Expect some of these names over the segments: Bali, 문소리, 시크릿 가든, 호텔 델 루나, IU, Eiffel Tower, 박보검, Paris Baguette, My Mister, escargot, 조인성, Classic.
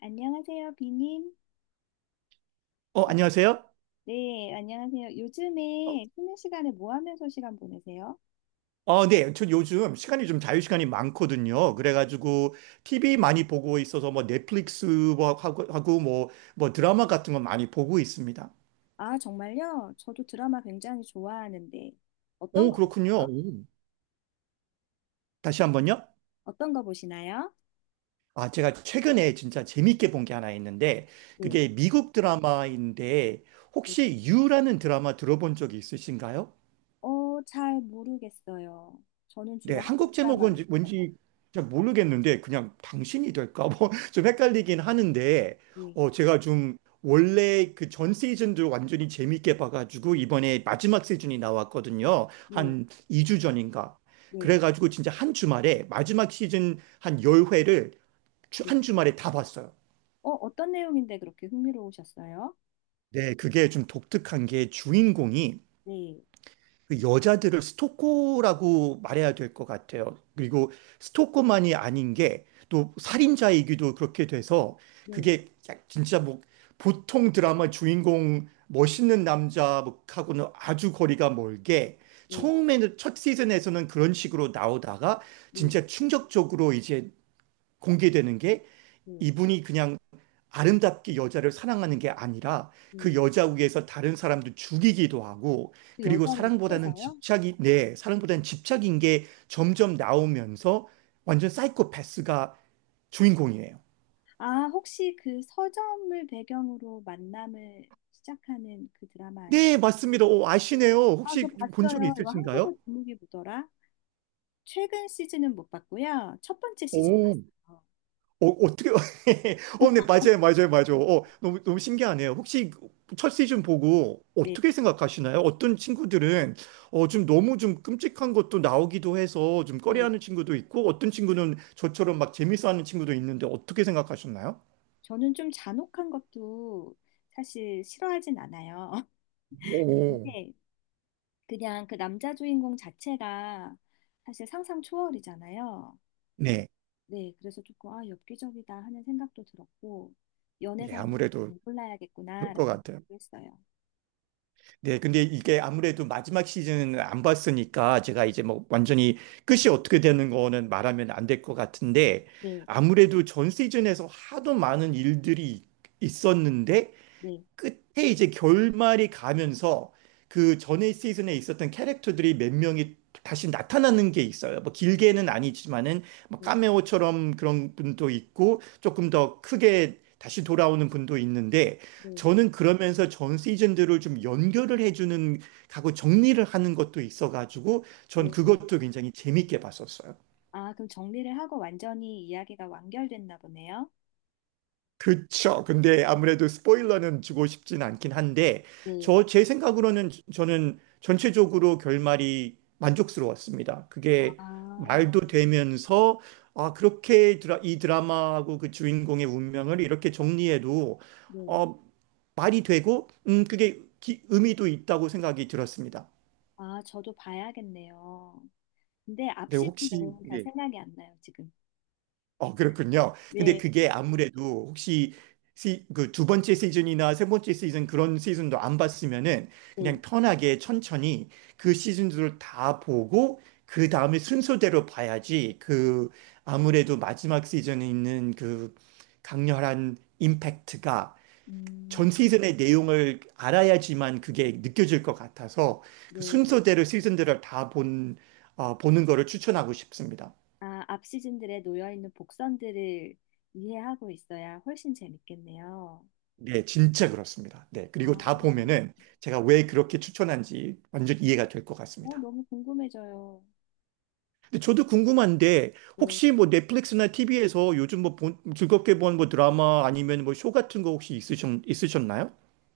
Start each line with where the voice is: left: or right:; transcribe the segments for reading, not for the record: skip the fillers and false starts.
left: 안녕하세요, 비님. 요-
right: 안녕하세요?
left: 네, 안녕하세요.
right: 어,
left: 요즘에 쉬는 시간에 뭐 하면서 시간 보내세요?
right: 네. 저 요즘 시간이 좀 자유시간이 많거든요. 그래가지고 TV 많이 보고 있어서 뭐 넷플릭스 뭐 하고 뭐 드라마 같은 거 많이 보고 있습니다.
left: 아, 정말요? 저도 드라마 굉장히 좋아하는데 어떤
right: 오,
left: 거
right: 그렇군요.
left: 보세요?
right: 오. 다시 한번요.
left: 어떤 거 보시나요?
right: 아, 제가 최근에 진짜 재밌게 본 게 하나 있는데
left: 네.
right: 그게 미국 드라마인데
left: 네.
right: 혹시 유라는 드라마 들어본 적이 있으신가요?
left: 잘 모르겠어요. 저는
right: 네,
left: 주로
right: 한국
left: 한국
right: 제목은
left: 드라마를 봐요.
right: 뭔지 잘 모르겠는데 그냥 당신이 될까 뭐 좀 헷갈리긴 하는데
left: 네,
right: 제가 좀 원래 그 전 시즌도 완전히 재밌게 봐가지고 이번에 마지막 시즌이 나왔거든요.
left: 네.
right: 한 2주 전인가.
left: 네.
right: 그래가지고 진짜 한 주말에 마지막 시즌 한 10회를
left: 네.
right: 한 주말에 다 봤어요.
left: 어떤 내용인데 그렇게 흥미로우셨어요?
right: 네, 그게 좀 독특한 게 주인공이
left: 네.
right: 그 여자들을 스토커라고 말해야 될 것 같아요. 그리고 스토커만이 아닌 게 또 살인자이기도 그렇게 돼서
left: 네.
right: 그게 진짜 뭐 보통 드라마 주인공 멋있는 남자하고는 아주 거리가 멀게
left: 네.
right: 처음에는 첫 시즌에서는 그런 식으로 나오다가
left: 네.
right: 진짜 충격적으로 이제 공개되는 게
left: 네.
right: 이분이 그냥 아름답게 여자를 사랑하는 게 아니라 그
left: 네.
right: 여자 위에서 다른 사람도 죽이기도 하고
left: 그
right: 그리고
left: 여자를
right: 사랑보다는
left: 해서요?
right: 집착이 네, 사랑보다는 집착인 게 점점 나오면서 완전 사이코패스가 주인공이에요.
left: 아, 혹시 그 서점을 배경으로 만남을 시작하는 그 드라마 아닌가?
right: 네, 맞습니다. 오, 아시네요.
left: 아,
right: 혹시
left: 저
right: 본 적이
left: 봤어요. 이거
right: 있으신가요?
left: 한국어 제목이 뭐더라? 최근 시즌은 못 봤고요. 첫 번째 시즌
right: 오,
left: 봤어요.
right: 어떻게, 네, 맞아요, 맞아요, 맞아요. 너무, 너무 신기하네요. 혹시 첫 시즌 보고
left: 네,
right: 어떻게 생각하시나요? 어떤 친구들은, 좀 너무 좀 끔찍한 것도 나오기도 해서 좀
left: 네.
right: 꺼려하는 친구도 있고, 어떤 친구는 저처럼 막 재밌어하는 친구도 있는데 어떻게 생각하셨나요?
left: 저는 좀 잔혹한 것도 사실 싫어하진 않아요.
right: 오,
left: 그런데 그냥 그 남자 주인공 자체가 사실 상상 초월이잖아요.
right: 네.
left: 네, 그래서 조금 아, 엽기적이다 하는 생각도 들었고
right: 네,
left: 연애상도
right: 아무래도
left: 잘
right: 그럴
left: 골라야겠구나라는
right: 것 같아요.
left: 생각도 했어요.
right: 네, 근데 이게 아무래도 마지막 시즌은 안 봤으니까 제가 이제 뭐 완전히 끝이 어떻게 되는 거는 말하면 안 될 것 같은데
left: 네.
right: 아무래도 전 시즌에서 하도 많은 일들이 있었는데
left: 네,
right: 끝에 이제 결말이 가면서 그 전에 시즌에 있었던 캐릭터들이 몇 명이 다시 나타나는 게 있어요. 뭐 길게는 아니지만은 뭐
left: 네,
right: 카메오처럼 그런 분도 있고 조금 더 크게 다시 돌아오는 분도 있는데 저는 그러면서 전 시즌들을 좀 연결을 해주는 하고 정리를 하는 것도 있어가지고 전
left: 네, 네.
right: 그것도 굉장히 재밌게 봤었어요.
left: 아, 그럼 정리를 하고 완전히 이야기가 완결됐나 보네요.
right: 그쵸. 근데 아무래도 스포일러는 주고 싶진 않긴 한데,
left: 네.
right: 제 생각으로는 저는 전체적으로 결말이 만족스러웠습니다. 그게
left: 아,
right: 말도 되면서, 아, 그렇게 이 드라마하고 그 주인공의 운명을 이렇게 정리해도,
left: 네.
right: 어, 말이 되고, 그게 의미도 있다고 생각이 들었습니다.
left: 아, 저도 봐야겠네요. 근데 앞
right: 네,
left: 시즌
right: 혹시,
left: 내용은 잘
right: 네.
left: 생각이 안 나요, 지금.
right: 그렇군요. 근데
left: 네,
right: 그게 아무래도 혹시 그 두 번째 시즌이나 세 번째 시즌 그런 시즌도 안 봤으면은
left: 네.
right: 그냥 편하게 천천히 그 시즌들을 다 보고 그 다음에 순서대로 봐야지 그 아무래도 마지막 시즌에 있는 그 강렬한 임팩트가
left: 음,
right: 전 시즌의 내용을 알아야지만 그게 느껴질 것 같아서 그
left: 네.
right: 순서대로 시즌들을 다 본, 보는 거를 추천하고 싶습니다.
left: 아, 앞 시즌들에 놓여 있는 복선들을 이해하고 있어야 훨씬 재밌겠네요.
right: 네, 진짜 그렇습니다. 네, 그리고
left: 아,
right: 다 보면은 제가 왜 그렇게 추천한지 완전 이해가 될 것 같습니다.
left: 너무 궁금해져요.
right: 근데 저도 궁금한데
left: 네.
right: 혹시 뭐 넷플릭스나 TV에서 요즘 뭐 본, 즐겁게 본 뭐 드라마 아니면 뭐 쇼 같은 거 혹시 있으셨, 있으셨나요?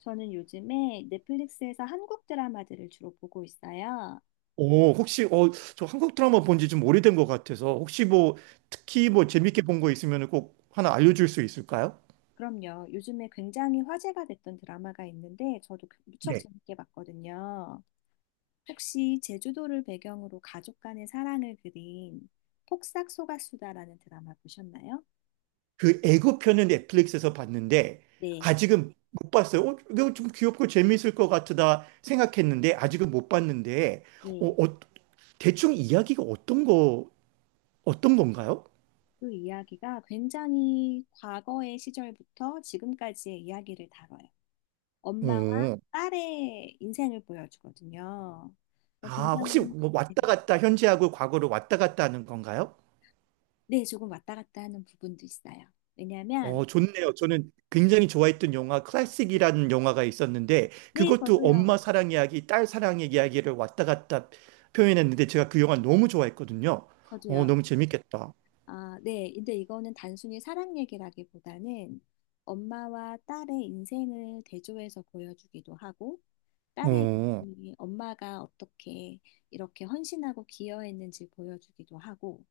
left: 저는 요즘에 넷플릭스에서 한국 드라마들을 주로 보고 있어요.
right: 오, 혹시 저 한국 드라마 본지 좀 오래된 것 같아서 혹시 뭐 특히 뭐 재밌게 본 거 있으면 꼭 하나 알려줄 수 있을까요?
left: 그럼요. 요즘에 굉장히 화제가 됐던 드라마가 있는데 저도 그 무척 재밌게 봤거든요. 혹시 제주도를 배경으로 가족 간의 사랑을 그린 폭삭 소가수다라는 드라마 보셨나요?
right: 그애고편은 넷플릭스에서 봤는데
left: 네,
right: 아직은 못 봤어요. 이거 좀 귀엽고 재밌을 것 같다 생각했는데 아직은 못 봤는데 어,
left: 네.
right: 어, 대충 이야기가 어떤 건가요?
left: 그 이야기가 굉장히 과거의 시절부터 지금까지의 이야기를 다뤄요. 엄마와
right: 오.
left: 딸의 인생을 보여주거든요. 어,
right: 아, 혹시
left: 굉장히
right: 뭐
left: 네,
right: 왔다 갔다 현재하고 과거로 왔다 갔다 하는 건가요?
left: 네, 조금 왔다 갔다 하는 부분도 있어요. 왜냐하면
right: 좋네요. 저는 굉장히 좋아했던 영화 클래식이라는 영화가 있었는데
left: 네,
right: 그것도 엄마
left: 저도요.
right: 사랑 이야기, 딸 사랑 의 이야기를 왔다 갔다 표현했는데 제가 그 영화 너무 좋아했거든요.
left: 저도요.
right: 너무 재밌겠다.
left: 아, 네. 근데 이거는 단순히 사랑 얘기라기보다는 엄마와 딸의 인생을 대조해서 보여주기도 하고, 딸의
right: 어,
left: 인생이 엄마가 어떻게 이렇게 헌신하고 기여했는지 보여주기도 하고,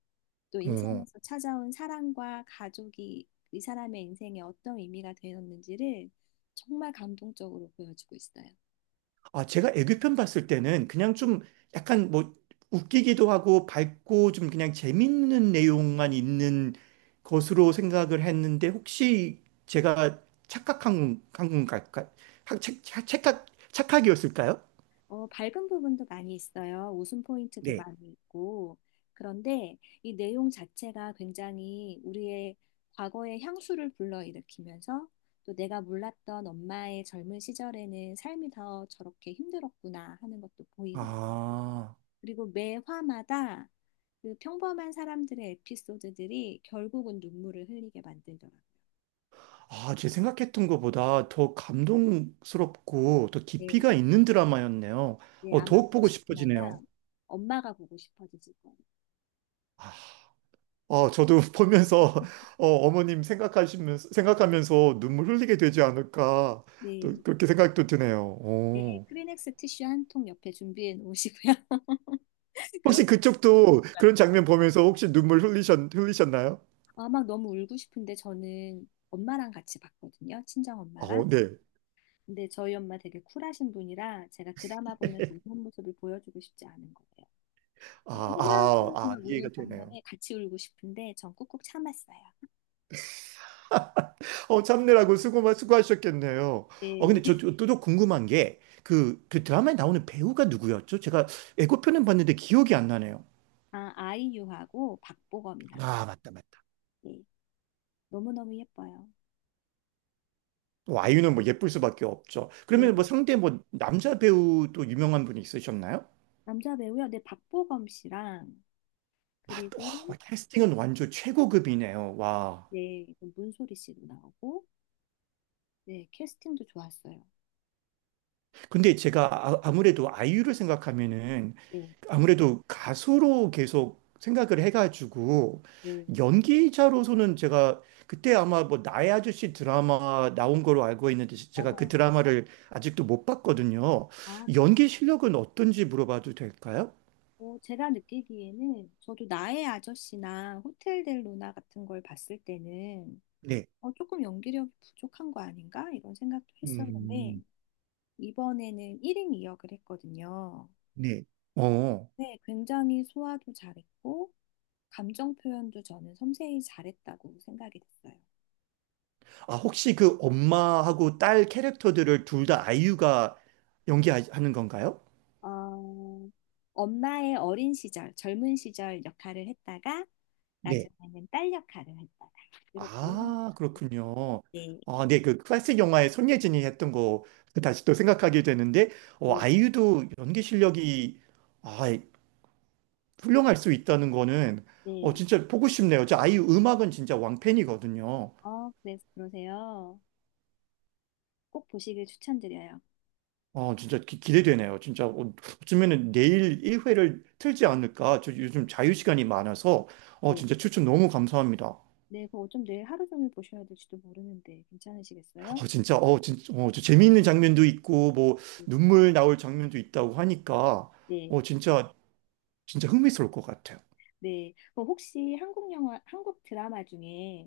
left: 또
right: 어.
left: 인생에서 찾아온 사랑과 가족이 이 사람의 인생에 어떤 의미가 되었는지를 정말 감동적으로 보여주고 있어요.
right: 아, 제가 애교편 봤을 때는 그냥 좀 약간 뭐 웃기기도 하고 밝고 좀 그냥 재밌는 내용만 있는 것으로 생각을 했는데 혹시 제가 착각한 한 건가? 착각, 착각이었을까요?
left: 밝은 부분도 많이 있어요. 웃음 포인트도
right: 네.
left: 많이 있고. 그런데 이 내용 자체가 굉장히 우리의 과거의 향수를 불러일으키면서 또 내가 몰랐던 엄마의 젊은 시절에는 삶이 더 저렇게 힘들었구나 하는 것도 보이면 서
right: 아,
left: 그리고 매 화마다 그 평범한 사람들의 에피소드들이 결국은 눈물을 흘리게 만들더라고요.
right: 아, 제 생각했던 것보다 더 감동스럽고 더
left: 네,
right: 깊이가 있는 드라마였네요.
left: 네, 아마
right: 더욱 보고
left: 보시고
right: 싶어지네요.
left: 나면 엄마가 보고 싶어지실 거예요.
right: 저도 보면서 어머님 생각하시면서 생각하면서 눈물 흘리게 되지 않을까 또
left: 네.
right: 그렇게 생각도 드네요.
left: 네,
right: 어.
left: 크리넥스 티슈 한 통 옆에 준비해 놓으시고요.
right: 혹시
left: 그러고
right: 그쪽도 그런 장면 보면서 혹시 눈물 흘리셨 흘리셨나요?
left: 아, 막 너무 울고 싶은데 저는 엄마랑 같이 봤거든요. 친정 엄마랑.
right: 어, 네.
left: 근데 저희 엄마 되게 쿨하신 분이라 제가 드라마 보면서 우는 모습을 보여주고 싶지 않은 거예요.
right: 아,
left: 엄마
right: 아, 아,
left: 하고
right: 이해가
left: 우는
right: 되네요.
left: 장면에 같이 울고 싶은데 전 꾹꾹 참았어요.
right: 참느라고 수고 수고하셨겠네요. 근데
left: 네.
right: 저또 궁금한 게 그 드라마에 나오는 배우가 누구였죠? 제가 예고편은 봤는데 기억이 안 나네요.
left: 아, 아이유하고 박보검이 나와요.
right: 아, 맞다, 맞다.
left: 네. 너무너무 예뻐요.
right: 또 아이유는 뭐 예쁠 수밖에 없죠.
left: 네.
right: 그러면 뭐 상대 뭐 남자 배우 또 유명한 분이 있으셨나요?
left: 남자 배우요. 네, 박보검 씨랑
right: 아, 와,
left: 그리고
right: 와, 캐스팅은 완전 최고급이네요. 와.
left: 네, 그럼 문소리 씨도 나오고, 네, 캐스팅도 좋았어요.
right: 근데 제가 아무래도 아이유를 생각하면은
left: 네,
right: 아무래도 가수로 계속 생각을 해가지고
left: 네,
right: 연기자로서는 제가 그때 아마 뭐 나의 아저씨 드라마 나온 걸로 알고 있는데 제가 그
left: 맞아요.
right: 드라마를 아직도 못 봤거든요.
left: 아,
right: 연기 실력은 어떤지 물어봐도 될까요?
left: 또 제가 느끼기에는 저도 나의 아저씨나 호텔 델 루나 같은 걸 봤을 때는
right: 네.
left: 조금 연기력이 부족한 거 아닌가? 이런 생각도 했었는데,
right: 음,
left: 이번에는 1인 이역을 했거든요.
right: 네. 어.
left: 네, 굉장히 소화도 잘했고, 감정 표현도 저는 섬세히 잘했다고 생각이 됐어요.
right: 아, 혹시 그 엄마하고 딸 캐릭터들을 둘 다 아이유가 연기하는 건가요?
left: 어, 엄마의 어린 시절, 젊은 시절 역할을 했다가
right: 네.
left: 나중에는 딸 역할을 했다가 이렇게 이름-
right: 아, 그렇군요.
left: 네,
right: 아, 네, 그 클래식 영화에 손예진이 했던 거 그 다시 또 생각하게 되는데,
left: 네,
right: 아이유도 연기 실력이 아, 훌륭할 수 있다는 거는
left: 네.
right: 진짜 보고 싶네요. 저 아이유 음악은 진짜 왕팬이거든요.
left: 그래서 그러세요. 꼭 보시길 추천드려요.
right: 진짜 대되네요 진짜 어쩌면은 내일 1회를 틀지 않을까. 저 요즘 자유 시간이 많아서
left: 네,
right: 진짜 추천 너무 감사합니다.
left: 네, 그거 좀 내일 하루 종일 보셔야 될지도 모르는데 괜찮으시겠어요?
right: 진짜, 진짜, 저 재미있는 장면도 있고, 뭐,
left: 네,
right: 눈물 나올 장면도 있다고 하니까,
left: 네.
right: 진짜, 진짜 흥미스러울 것 같아요.
left: 네. 그럼 혹시 한국 영화, 한국 드라마 중에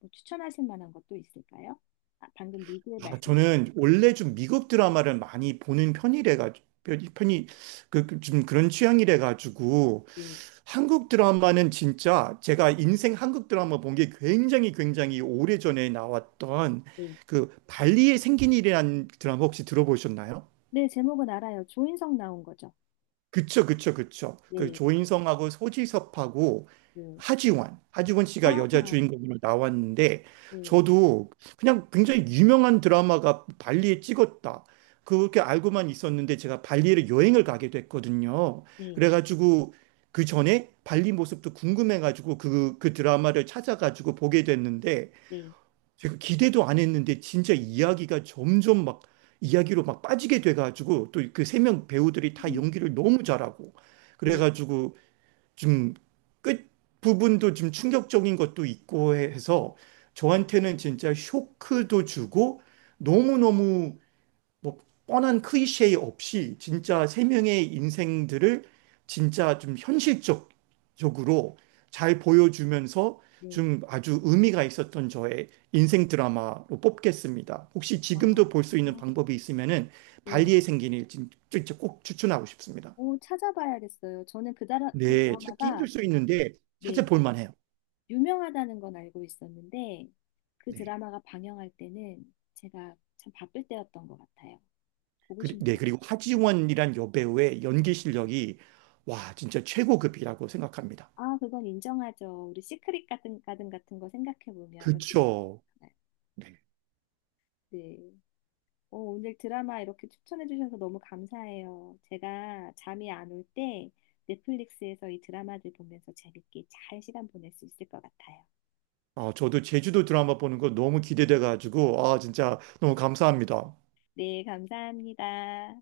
left: 뭐 추천하실 만한 것도 있을까요? 아, 방금 미드에
right: 아,
left: 말씀,
right: 저는 원래 좀 미국 드라마를 많이 보는 편이래가지고, 좀 그런 취향이래가지고,
left: 네,
right: 한국 드라마는 진짜 제가 인생 한국 드라마 본 게 굉장히 굉장히 오래전에 나왔던
left: 네.
right: 그 발리에 생긴 일이라는 드라마 혹시 들어보셨나요?
left: 네, 제목은 알아요. 조인성 나온 거죠.
right: 그쵸, 그쵸, 그쵸. 그
left: 네,
right: 조인성하고 소지섭하고
left: 네.
right: 하지원
left: 아,
right: 씨가 여자 주인공으로 나왔는데,
left: 네,
right: 저도 그냥 굉장히 유명한 드라마가 발리에 찍었다. 그렇게 알고만 있었는데, 제가 발리에 여행을 가게 됐거든요.
left: 네,
right: 그래가지고, 그 전에 발리 모습도 궁금해가지고, 그, 그 드라마를 찾아가지고 보게 됐는데,
left: 네,
right: 제가 기대도 안 했는데 진짜 이야기가 점점 막 이야기로 막 빠지게 돼가지고 또 그 세 명 배우들이 다
left: 음,
right: 연기를 너무 잘하고
left: 네,
right: 그래가지고 좀 끝 부분도 좀 충격적인 것도 있고 해서 저한테는 진짜 쇼크도 주고 너무너무 뭐 뻔한 클리셰 없이
left: 네,
right: 진짜 세 명의 인생들을 진짜 좀 현실적적으로 잘 보여주면서
left: 네.
right: 좀 아주 의미가 있었던 저의 인생 드라마로 뽑겠습니다. 혹시
left: 아,
right: 지금도 볼 수 있는 방법이 있으면은
left: 네.
right: 발리에 생긴 일 진짜 꼭 추천하고 싶습니다.
left: 오, 찾아봐야겠어요. 저는 그
right: 네, 찾기
left: 드라마가,
right: 힘들 수 있는데
left: 네,
right: 찾아볼 만해요.
left: 유명하다는 건 알고 있었는데, 그
right: 네.
left: 드라마가 방영할 때는 제가 참 바쁠 때였던 것 같아요. 보고
right: 그리, 네,
left: 싶네요.
right: 그리고 하지원이란 여배우의 연기 실력이 와, 진짜 최고급이라고 생각합니다.
left: 아, 그건 인정하죠. 우리 시크릿 가든 같은 거 생각해보면 여기가.
right: 그쵸.
left: 많아요. 네. 어, 오늘 드라마 이렇게 추천해 주셔서 너무 감사해요. 제가 잠이 안 올 때 넷플릭스에서 이 드라마를 보면서 재밌게 잘 시간 보낼 수 있을 것 같아요.
right: 아, 저도 제주도 드라마 보는 거 너무 기대돼가지고, 아, 진짜 너무 감사합니다.
left: 네, 감사합니다.